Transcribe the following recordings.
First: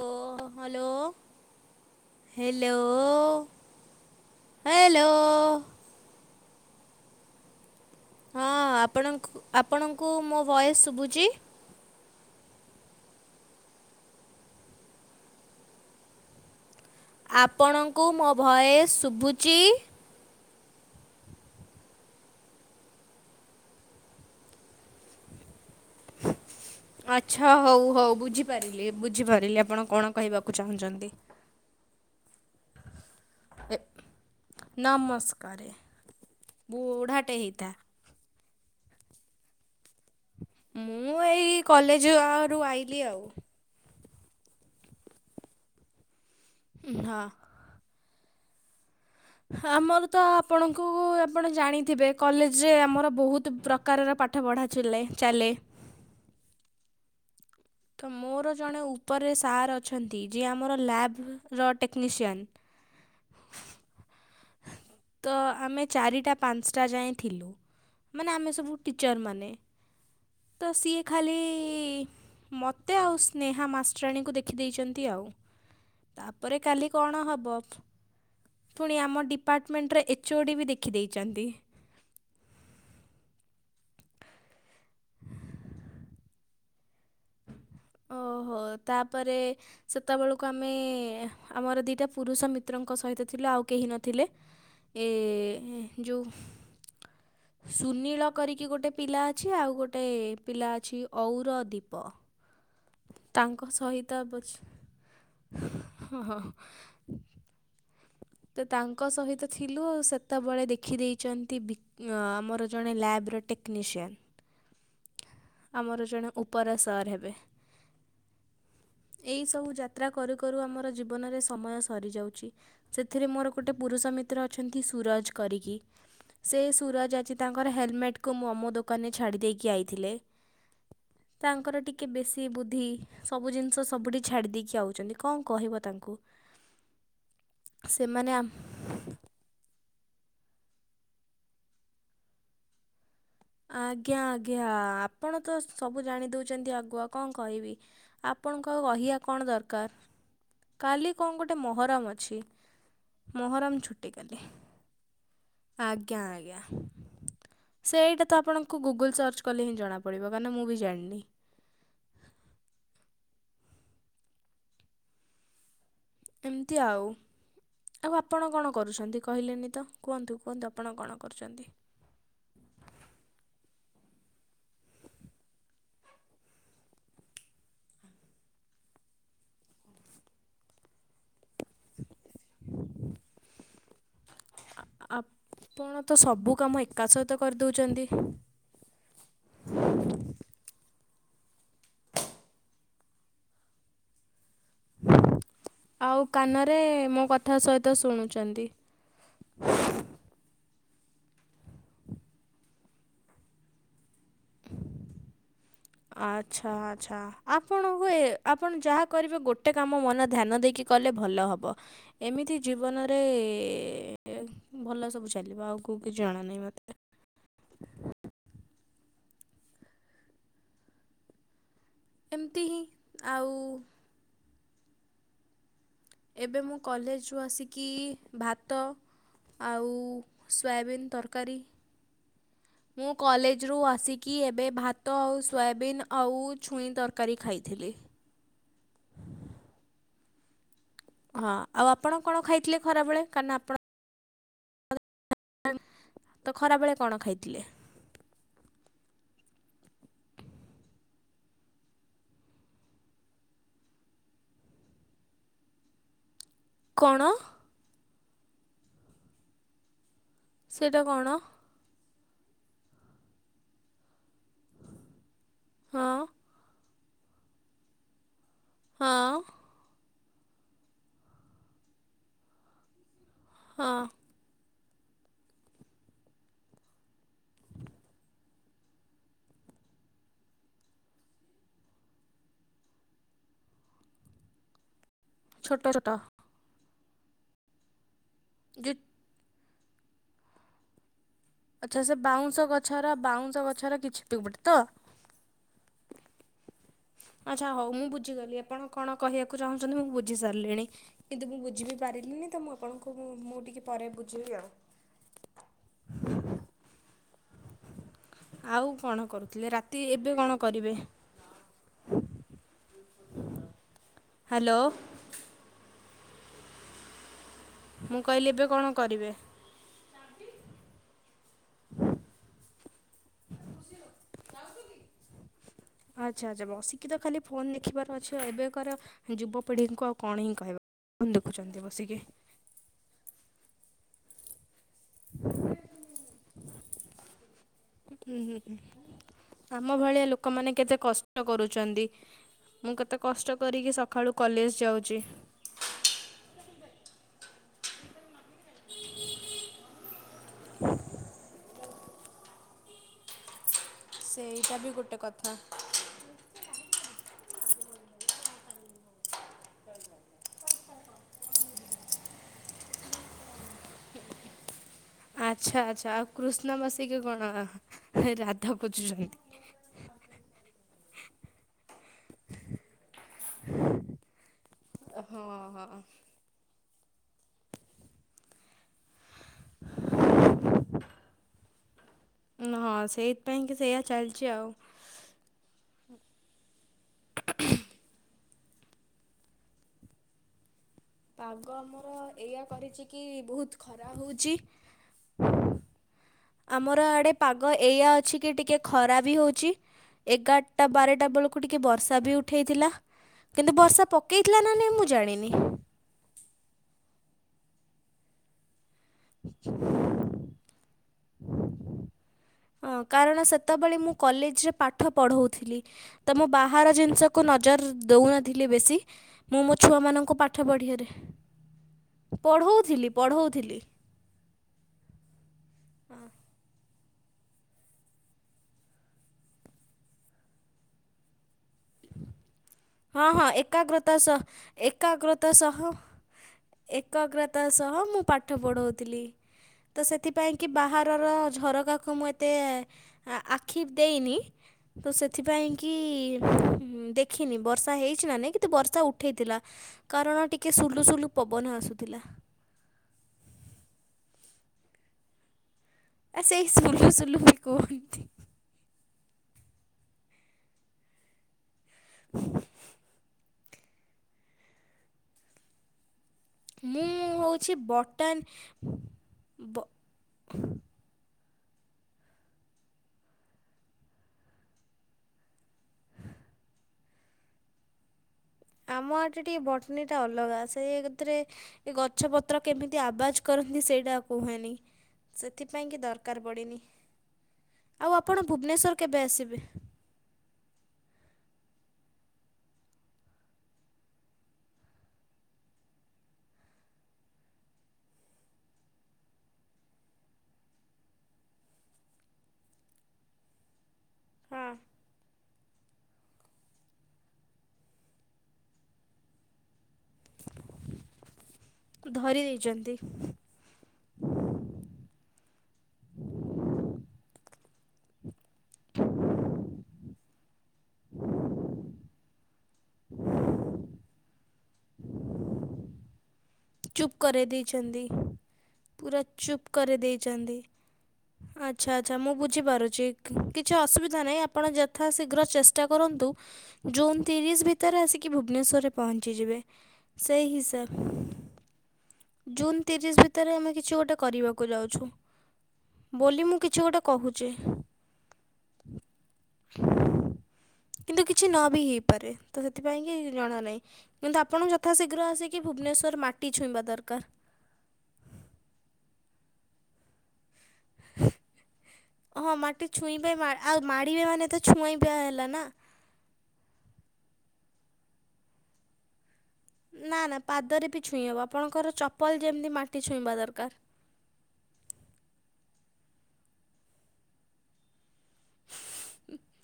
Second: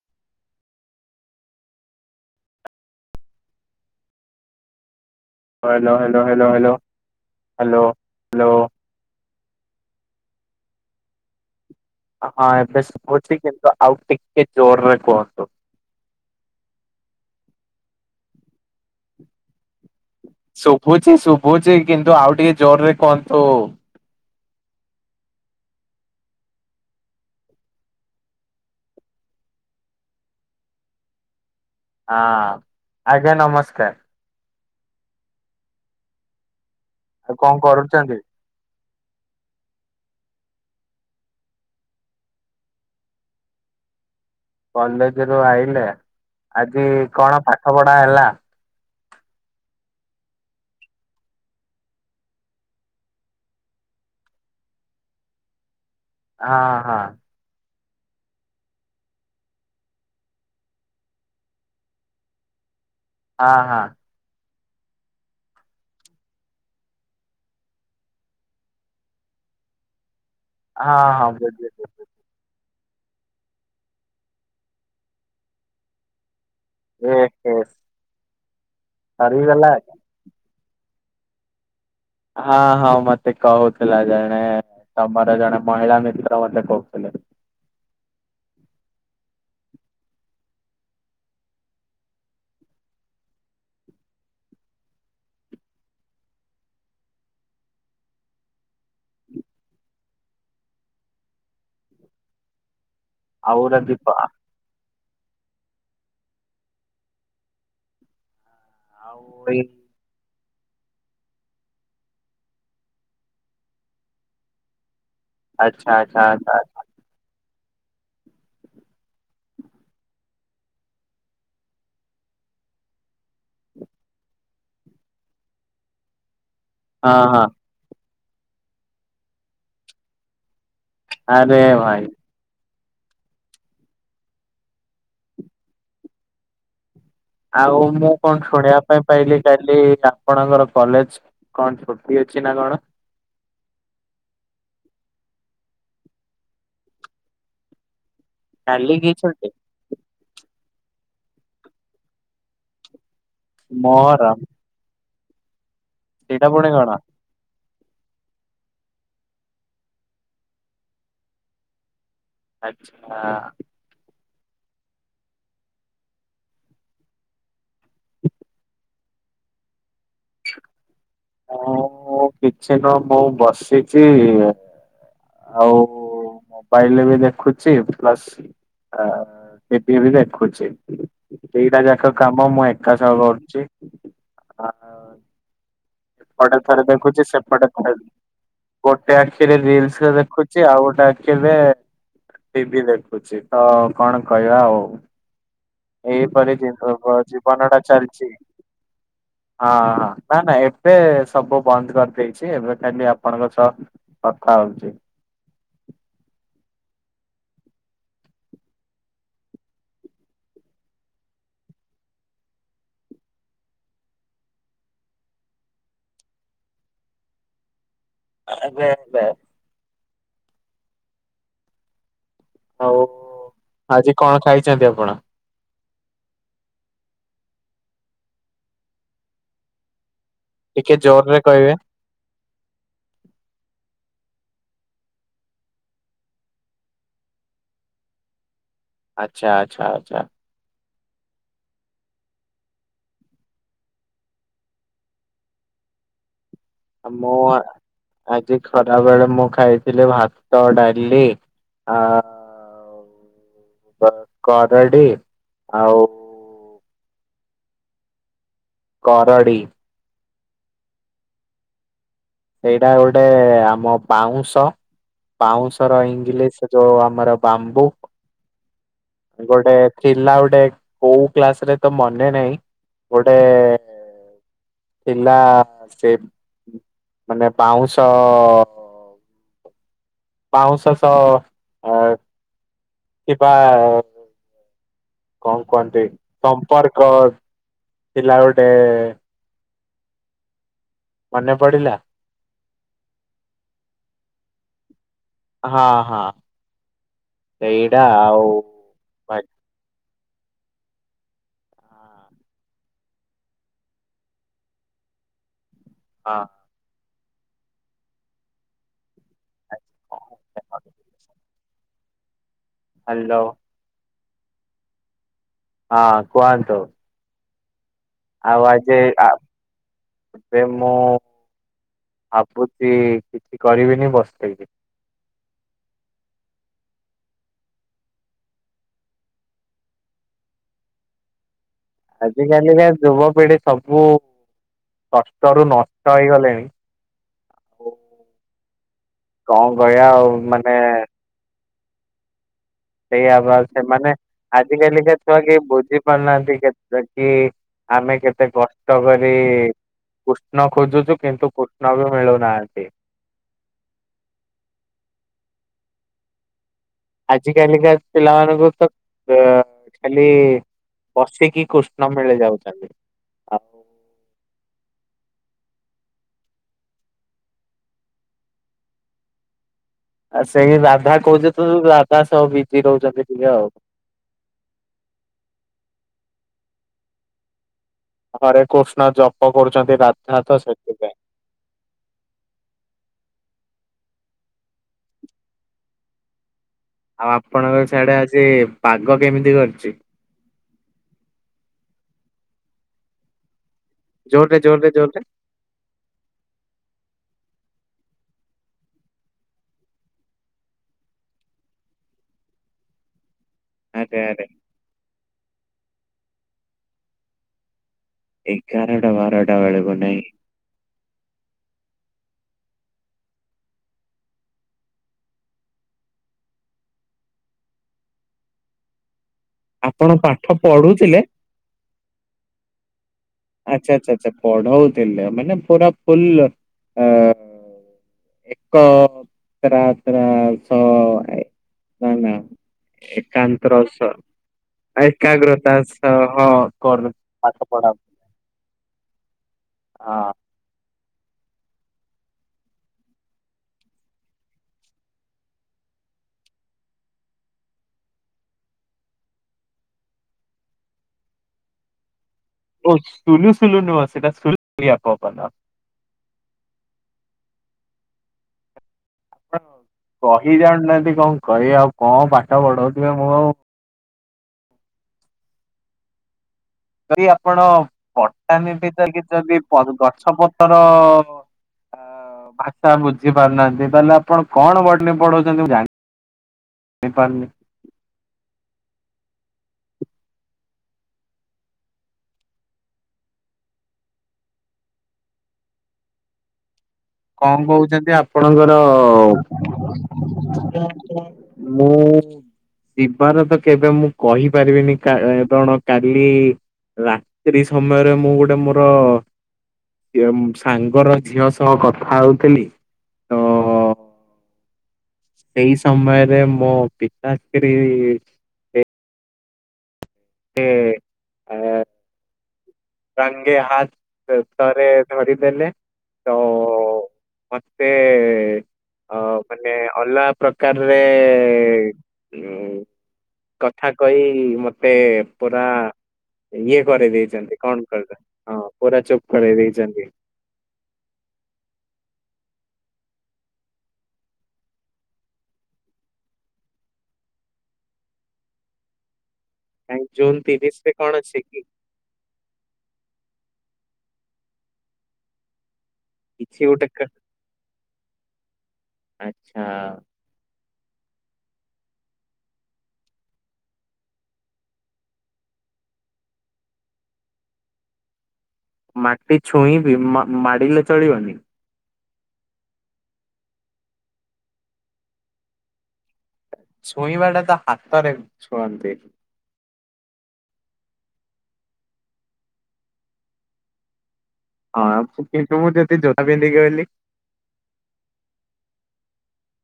ଓ ହ hello. Hello hello. Hello hello hello hello hello ହଁ hello. ଆପଣଙ୍କୁ ଆପଣଙ୍କୁ ମୋ ଭଏସ୍ ଶୁଭୁଛି? ହଁ ଏବେ ଶୁବୁଚି କିନ୍ତୁ ଆଉ ଟିକେ ଜୋରରେ କୁହନ୍ତୁ। ଆପଣଙ୍କୁ ମୋ ଭଏସ ଶୁଭୁଚି। ଶୁଭୁଚି ଶୁଭୁଚି କିନ୍ତୁ ଆଉ ଟିକେ ଜୋରରେ କୁହନ୍ତୁ। ଆଚ୍ଛା ହଉ ହଉ ବୁଝିପାରିଲି ବୁଝିପାରିଲି ଆପଣ କଣ କହିବାକୁ ଚାହୁଁଛନ୍ତି। [inaudible] ହଁ ଆଜ୍ଞା ଏ ନମସ୍କାର। ନମସ୍କାରେ ଆଉ ବୁଢାଟେ କଣ ହେଇଥା କରୁଛନ୍ତି ମୁଁ ଏଇ କଲେଜ ଆରୁ ଆଇଲିି ଆଉ। କଲେଜ ରୁ ଆଇିଲେ ଆଜି ହଁ। କଣ ପାଠ ପଢା ହେଲା? ଆମର ତ ଆପଣଙ୍କୁ ଆପଣ ଜାଣିଥିବେ କଲେଜରେ ଆମର ବହୁତ। ପ୍ରକାରର ପାଠ ପଢ଼ା ଚୁଲେ ଚାଲେ। ହଁ ହଁ। ତ ମୋର ଜଣେ ଉପରେ ସାର୍ ଅଛନ୍ତି ଯିଏ ଆମର ଲ୍ୟାବ ର ଟେକ୍ନିସିଆନ୍। ହଁ ହଁ। ତ ଆମେ ଚାରିଟା ପାଞ୍ଚଟା ଯାଏ ଥିଲୁ। ମାନେ ଆମେ ସବୁ ଟିଚର୍ ମାନେ ତ ସିଏ ହଁ ହଁ ଖାଲି। ବୁଝିଲି ମୋତେ ଆଉ ସ୍ନେହା ମାଷ୍ଟରାଣୀଙ୍କୁ ଦେଖିଦେଇଛନ୍ତି ଆଉ ତାପରେ କାଲି ଏ କଣ ହେ ହବ ପୁଣି ଆମ ସରିଗଲା ଡିପାର୍ଟମେଣ୍ଟରେ ଏଚ୍ ଓ ଡି ବି ଦେଖିଦେଇଛନ୍ତି। ହଁ ହଁ ମତେ କହୁଥିଲା ଜଣେ ତମର ଜଣେ ମହିଳା ମିତ୍ର ମତେ କହୁଥିଲେ। ଓହୋ ତାପରେ ସେତେବେଳକୁ ଆମେ ଆମର ଦିଟା ପୁରୁଷ ମିତ୍ରଙ୍କ ସହିତ ଥିଲୁ ଆଉ କେହି ନଥିଲେ। ଏ ଯେଉଁ [inaudible] ସୁନୀଳ କରିକି ଗୋଟେ ପିଲା ଅଛି ଆଉ ଗୋଟେ ପିଲା ଅଛି ଔରଦୀପ। ତାଙ୍କ ଆଉର ଦୀପ ସହିତ [unintelligible] ତୁ ତାଙ୍କ ସହିତ ଆଉ ଏଇ ଥିଲୁ ସେ ତେବେଳେ ଦେଖିଦେଇଚନ୍ତି ବି ଆମର ଜଣେ ଲ୍ୟାବର ଟେକ୍ନିସିଆନ୍। ଆଚ୍ଛା ଆମର ଆଚ୍ଛା ଜଣେ ଆଚ୍ଛା ଉପର ସାର୍ ହେବେ। ଏଇ ସବୁ ଯାତ୍ରା କରୁ କରୁ ଆମର ଜୀବନରେ ସମୟ ସରିଯାଉଚି। ସେଥିରେ ମୋର ଗୋଟେ ପୁରୁଷ ମିତ୍ର ଅଛନ୍ତି ସୁରଜ କରିକି ସେ ସୁରଜ ହଁ ଆଜି ହଁ ତାଙ୍କର ହେଲମେଟ୍ କୁ ମୋମୋ ଦୋକାନରେ ଛାଡି ଦେଇକି ଆଇଥିଲେ। ଆରେ ତାଙ୍କର ଭାଇ ଟିକେ ବେ ଶୀ ବୁଦ୍ଧି ସବୁ ଜିନିଷ ସବୁଠି ଛାଡି ଦେଇକି ଆଉଚନ୍ତି କଣ କହିବ ତାଙ୍କୁ। ଆଉ ମୁଁ ସେମାନେ କଣ ଆମ- ଶୁଣି ବା ପାଇଁ ପାଇଲି କାଲି ଆପଣଙ୍କର କଲେଜ କଣ ଛୁଟି ଅଛି ନା କଣ। ଆଜ୍ଞା ଆଜ୍ଞା ଆପଣ ତ ସବୁ ଜାଣି ଦୋଉଚନ୍ତି ଆଗୁଆ କଣ କହିବି। ଆପଣଙ୍କୁ ଆଉ କାଲି କି କହିବା କଣ ଛୁଟି ଦର କାର୍ କାଲି କଣ ଗୋଟେ ମହରମ ଅଛି। ମହରମ ଛୁଟି ମୋର କାଲି। ଆଜ୍ଞା ସେଇଟା ଆଜ୍ଞା। ପୁଣି କଣ ସେଇଟା ତ ଆପଣଙ୍କୁ ଗୁଗୁଲ୍ ସର୍ଚ କଲେ ହିଁ ଜଣା ପଡିବ କାରନ ମୁଁ ବି ଜାଣିନି। ଆଚ୍ଛା। ଏମିତି ଆଉ, ଆଉ ଆପଣ କଣ କରୁଚନ୍ତି କହିଲେନି ତ କୁହନ୍ତୁ କୁହନ୍ତୁ? ଆପଣ କଣ କରୁଚନ୍ତି? ମୁଁ କିଛି ନୁହୁଁ। ମୁଁ ବସିଚି ଏଁ। ଆଉ ମୋବାଇଲି ବି ଦେଖୁଚି ପ୍ଲସ୍ ଆ ଟିଭି ବି ଦେଖୁଛି। ଦିଇଟା ଯାକ କାମ ମୁଁ ଏକା ସହ କରୁଚି। ଆ-ଆପଣ ତ ସବୁ ଏପଟେ କାମ ଥରେ ଏକା ଦେଖୁଛି ସହିତ କରି ସେପଟେ ଥରେ ଦୋଉଚନ୍ତି। ଗୋଟେ ଆଖିରେ ରିଲସରେ ଦେଖୁଚି ଆଉ ଗୋଟେ ଆଖିରେ ଟିଭି ଦେଖୁଚି ତ କଣ କହିବା ଆଉ। ଆଉ ଏହି ପରି କାନରେ ମୋ କଥା ଜୀବ-ବ-ଜୀବନ ଟା ସହିତ ଚାଲିଚି। ଶୁଣୁଛନ୍ତି। ହଁ ନା ନାଇ ଏ ଏବେ ସବୁ ବନ୍ଦ କରିଦେଇଚି। ଏବେ ଖାଲି ଆପଣଙ୍କ ସହ କଥା ହୋଉଚି। [unintelligible] ଆଚ୍ଛା ଆଚ୍ଛା ଆପଣ ହୁଏ ଆପଣ ଯାହା କରିବେ ଗୋଟେ କାମ ମନ ଧ୍ୟାନ ଦେଇକି କଲେ ଭଲ ହବ। ଏମିତି ଜୀବନରେ ଭଲ ସବୁ ଚାଲିବ ଆଉ କୋଉ କିଛି ଜଣା ନାହିଁ ମତେ। [unintelligible] ଏମିତି ହିଁ ଆଉ ଆଉ ଆଜି କଣ ଖାଇଚନ୍ତି ଆପଣ? ଏବେ ମୁଁ କଲେଜରୁ ଆସିକି ଭାତ ଆଉ ଟିକେ ସୋୟାବିନ୍ ଜୋରରେ ତରକାରୀ କହିବେ। ମୁଁ କଲେଜରୁ ଆସିକି ଏବେ ଭାତ ଆଉ ସୋୟାବିନ୍ ଆଉ ଛୁଇଁ ତର କାରି ଖାଇଥିଲି। ଆଚ୍ଛା ଆଚ୍ଛ ଆଚ୍ଛା। ହଁ ଆଉ ଆପଣ କଣ ଖାଇଥିଲେ ଖରାବେଳେ? କାରନା ଆପଣ [inaudible] ତ ଖରାବେଳେ ଆ କଣ ମ ଖାଇଥିଲେ? ଆଜି ଖରା ବେଳେ ମୁଁ ଖାଇଥିଲି ଭାତ, ଡାଲି ଆ କରଡି ଆଉ କଣ? କରଡ଼ି। ସେଟା କଣ? ସେଇଟା ଗୋଟେ ଆମ ପାଉଁଶ। ପାଉଁଶ ର ହଁ ଇଂଲିଶ୍ ଯୋଉ ଆମର ବାମ୍ବୁ ହଁ ଗୋଟେ ଥିଲା ଗୋଟେ କୋଉ କ୍ଲାସ୍ ରେ ତ ମନେ ନାହିଁ, ଗୋଟେ ଅଁ। ଥିଲା ସେ ମାନେ ବାଉଁଶ ବାଉଁଶ ସହ ଥିବା କଣ ଛୋଟ କୁହନ୍ତି ଛୋଟ ସମ୍ପର୍କ ଥିଲା ଗୋଟେ। ଯେ ମନେ ପଡ଼ିଲା। ଆଚ୍ଛା ସେ ବାଉଁଶ ଗଛର ବାଉଁଶ ଗଛର କିଛି ପିକ ପଟେ ତ ହଁ ହଁ ଆଛା ହଉ ସେଇଟା ମୁଁ ଆଉ ବୁଝିଗଲି ଆପଣ କଣ ହଁ କହିବାକୁ ଚାହୁଁଛନ୍ତି ମୁଁ ବୁଝି ସାରିଲିଣି? କିନ୍ତୁ ମୁଁ ବୁଝିବି ପାରିଲିନି ତ ମୁଁ ଆପଣଙ୍କୁ ମୁଁ ଟିକଏ ପରେ ବୁଝେଇବି ଆଉ ହଁ। ଆଉ କଣ କରୁଥିଲେ ରାତି ଏବେ କଣ କରିବେ? ହ୍ଯାଲୋ। ହ୍ୟାଲୋ। ହଁ କୁହନ୍ତୁ? ମୁଁ କହିଲି ଏବେ ଆଉ କଣ ଆଜି ଆ କରିବେ? ଏବେ ମୁଁ ଭାବୁଛି କିଛି କରିବିନି ବସି ବି ଆଚ୍ଛା ଆଚ୍ଛା ବସିକି ତ ଖାଲି ଫୋନ୍ ଦେଖିବାର ଅଛି ଏବେ କାର ଯୁବପିଢ଼ିଙ୍କୁ ଆଉ କଣ ହିଁ କହିବା? ଫୋନ ଦେଖୁଛନ୍ତି ବସି କି। ଆଜି କାଲିକା ଯୁବପିଢି ସବୁ ଷଷ୍ଟରୁୁ ନଷ୍ଟ ହେଇଗଲେଣି। ଆଉ ହୁଁ ହୁଁ କଣ ଆମ କହିବା ଭଳିଆ ଆଉ ଲୋକମାନେ ମାନେ କେତେ କଷ୍ଟ କରୁଛନ୍ତି। ମୁଁ କେତେ ସେଇଆ କଷ୍ଟ ବା କରିକି ସେମାନେ ସକାଳୁ କଲେଜ ଆଜି କାଲିକା ଯାଉଛି। ଛୁଆ କେହି ବୁଝି ପାରୁନାହାନ୍ତି କେବେ କି ଆମେ କେତେ କଷ୍ଟ କରି କୃଷ୍ଣ ଖୋଜୁଛୁ କିନ୍ତୁ କୃଷ୍ଣ ବି ମିଳୁନାହାନ୍ତି। ସେଇଟା ବି ଗୋଟେ କଥା। ଆଜି କାଲିିକା ପିଲମାନକୁ ତ ଖାଲି ବସିକି କୃଷ୍ଣ ମିଳି ଯାଉଛନ୍ତି। ଆଉ ଆଚ୍ଛା ଆଚ୍ଛା ଆଉ କୃଷ୍ଣ ବସିକି କଣ ରାଧା ଖୋଜୁଛନ୍ତି? ଆ ସେଇ ରାଧା କହୁଛ ତ ରାଧା ସବୁ ବିଜି ରହୁଛନ୍ତି ଟିକେ ଆଉ ହଁ ହଁ। ହରେ କୃଷ୍ଣ ଜପ କରୁଛନ୍ତି ରାଧା ତ ସେଥିପାଇଁ। ହଁ ସେଇଥିପାଇଁ କି ସେଇୟା ଚାଲିଛି ଆଉ ଆଉ ଆପଣଙ୍କ ସିଆଡେ ଆଜି ପାଗ କେମିତି କରିଛି? ପାଗ ଆମର ଏଇଆ କରିଛି କି ବହୁତ ଖରା ହଉଛି। ଜୋରରେ ଜୋରରେ ଜୋର ରେ ଆମର ଆଡ଼େ ପାଗ ଏଇଆ ଅଛି କି ଟିକେ ଖରା ବି ହଉଛି। ଏଗାରଟା ବାରଟା ବେଳକୁ ଟିକେ ବର୍ଷା ବି ଉଠେଇଥିଲା। କିନ୍ତୁ ବର୍ଷା ଆରେ ଆରେ ପକେଇଥିଲା ନା ନାଇଁ ମୁଁ ଜାଣିନି। ଏଗରଟା ବାରଟା ବେଳକୁ ନାଇ। ହଁ କାରଣ ସେତେବେଳେ ମୁଁ କଲେଜରେ ପାଠ ପଢ଼ଉଥିଲି। ତ ମୁଁ ବାହାର ଜିନିଷକୁ ନଜର ଦଉନଥିଲି ବେଶୀ। ମୁଁ ମୋ ଆପଣ ଛୁଆମାନଙ୍କୁ ପାଠ ପଢ଼ିଆରେ ପଢୁଥିଲେ? ପଢ଼ଉଥିଲି ପଢ଼ଉଥିଲି। ସେ ପଢଉଥିଲେ ମାନେ ପୁରା ଫୁଲ ଅ ଏକ ତ୍ର [unintelligible] ହଁ ହଁ ଏକାଗ୍ରତା ସହ ଏକାଗ୍ରତା ସହ କରୁ ପାଠ ଏକାଗ୍ରତା ପଢା ସହ ମୁ ପାଠ ପଢଉଥିଲି ତ ହଁ। ସେଥିପାଇଁ କି ବାହାରର ଝରକାକୁ ମୁଁ ଏତେ ଆଖି ଦେଇନି। ତ ସେଥିପାଇଁ କି ଦେଖିନି ବର୍ଷା ହେଇଛି ନା ନାଇଁ କିନ୍ତୁ ବର୍ଷା ଉଠେଇଥିଲା। କାରଣ ଟିକେ ସୁଲୁ ସୁଲୁ ପବନ ଆସୁଥିଲା। ଓ ସୁଲୁ ସୁଲୁ ନୁହଁ ସେଇଟା ସୁଲୁ ସୁଲିଆ ପବନ। ଆ ସେଇ ଶୁଲୁ ଶୁଲୁ ବି କୁହ ନ୍ତି। ଆପଣ କହି ଯାଣନାହାନ୍ତି କଁ କହିବେ ଆଉ କଁ ପାଠ ପଢଉଥିବେ ମୁଁ ଆଉ ମୁଁ ଯଦି ଆପଣ ହେଉଛି ବଟାନ ବଟାନୀ ଭିତରେ କି ଯଦି ବ ଗଛପତ୍ର ଭାଷା ବୁଝି ପାରୁନାହାନ୍ତି ତାହେଲେ ଆପଣ କଣ ବଟିନି ପଢଉଛନ୍ତି ମୁ ଜା ନେପାଲ ଆମ ଆଟରେ ଟିକେ ବଟନୀଟା ଅଲଗା ସେଇଥିରେ ଏ ଗଛ ପତ୍ର କେମିତି ଆବାଜ କରନ୍ତି ସେଇଟା କୁହେନି। ସେଥିପାଇଁ କି ଦରକାର ପଡ଼ିନି, କଣ କହୁଛନ୍ତି ଆଉ ଆପଣ ଆପଣଙ୍କର ଭୁବନେସ୍ୱର କେବେ ଆସିବେ? [inaudible] ମୁଁ ଯିବାର ତ କେବେ ମୁଁ କହିପାରିବିନି କଣ କାଲି ରାତ୍ରି ସମୟରେ ମୁଁ ଗୋଟେ ମୋର ସାଙ୍ଗର ଝିଅ ସହ କଥା ହଉଥିଲି ତ ହଁ। ସେଇ ସମୟରେ ମୋ ପିତାଶ୍ରୀ ଏ ଧରି ଦେଇଛନ୍ତି। ତାଙ୍ଗେ ହାତ ଥରେ ଧରିଦେଲେ। ତ ମତେ ଅ ମାନେ ଅଲା ପ୍ରକାରରେ ଉ କଥା କହି ମତେ ପୁରା ଇଏ କରି ଦେଇଛନ୍ତି। କଣ ଛନ୍ତି କହିଲ ହଁ ପୁରା କରେଇ ଚୁପ୍ କରି ଦେଇଛନ୍ତି ଦେଇଚନ୍ତି। ଆଚ୍ଛା ଆଚ୍ଛା ମୁଁ ବୁଝିପାରୁଛି କିଛି ଅସୁବିଧା ନାହିଁ, ଆପଣ ଯଥା ଶୀଘ୍ର ଚେଷ୍ଟା କରନ୍ତୁ ଜୁନ୍ ତିରିଶ ଭିତରେ ଆସିକି ଭୁବନେଶ୍ୱରରେ ପହଞ୍ଚିଯିବେ। କାଇଁ ଜୁନ୍ ସେଇ ତିରିଶ ହିସାବ ରେ କଣ ଅଛି କି? ଜୁନ୍ ତିରିଶ ଭିତରେ ଆମେ କିଛି ଗୋଟେ କରିବାକୁ ଯାଉଛୁ, ବୋଲି ମୁଁ କିଛି ଗୋଟେ କହୁ ଚି। ଆଛା। କିନ୍ତୁ କିଛି ନ ବି ହେଇପାରେ ତ ସେଥିପାଇଁ କି ଜଣା ନାହିଁ। କିନ୍ତୁ ଆପଣ ଯଥାଶୀଘ୍ର ଆସିକି ଭୁବନେଶ୍ଵର ମାଟି ଛୁଇଁବା ଦରକାର। ମାଟି ଛୁଇଁବି ମାଡିଲେ ଚଳିବନି। ହଁ ମାଟି ଛୁଇଁବେମା ଆଉ ମାଡ଼ିବେ ମାନେ ତ ଛୁଇଁବା ହେଲା ନା? ଛୁଇଁବା ଟା ତ ହାତରେ ଛୁଅନ୍ତି। ନା ନା ପାଦରେ ବି ଛୁଇଁ ହେବ ଆପଣଙ୍କର ଚପଲ ଯେମିତି ମାଟି ଛୁଇଁବା ଦରକାର। ହଁ କିନ୍ତୁ ମୁଁ ଯଦି ଜୋତା ପିନ୍ଧିକି ଗଲି। [unintelligible]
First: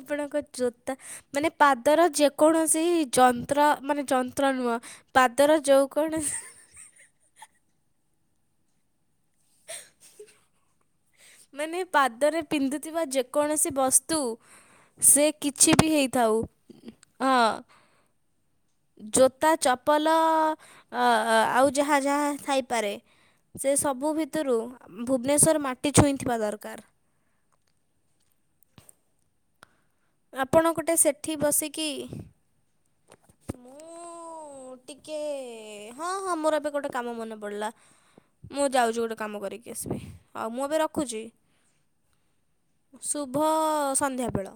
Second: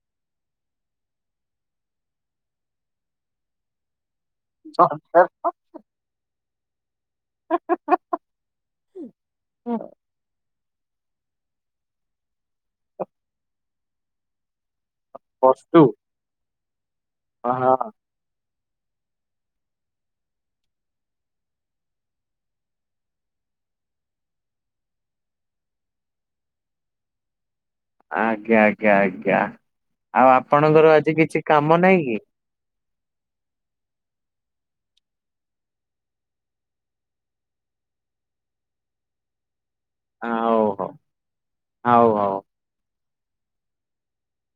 ଆପଣଙ୍କ ଜୋତା ମାନେ ପାଦର ଯେକୌଣସି ଯନ୍ତ୍ର ମାନେ ଯ ପତ୍ର ନୁହଁ ପାଦର ଯଉ କୌଣ [unintelligible] ହୁଁ। ମାନେ ପାଦରେ ପିନ୍ଧୁଥିବା ଯେକୌଣସି ବସ୍ତୁ ସେ କିଛି ବସ୍ତୁ ବି ହେଇ ଥାଉ ହଁ। ଜୋତା ଚପଲ ଆଉ ଯାହା ଯାହା ଥାଇପାରେ। ସେ ସବୁ ଭିତୁରୁ ଭୁବନେଶ୍ଵର ମାଟି ଛୁଇଁଥିବା ଦରକାର। ଆଜ୍ଞା ଆଜ୍ଞା ଆଜ୍ଞା। ଆଉ ଆପଣ ଆପଣଙ୍କର ଗୋଟେ ଆଜି ସେଠି କିଛି କାମ ବସିକି ନାହିଁ କି ମୁଁ ମୁଁ ଟିକେ ହଁ ହଁ ମୋର ଏବେ ଗୋଟେ କାମ ମନେ ପଡିଲା। ମୁଁ ଯାଉଛି ଗୋଟେ କାମ କରିକି ଆସିବି। ହଉ ମୁଁ ଏବେ ରଖୁଛି ହଉ ହଉ। ଶୁଭ ସନ୍ଧ୍ୟା ବେଳ।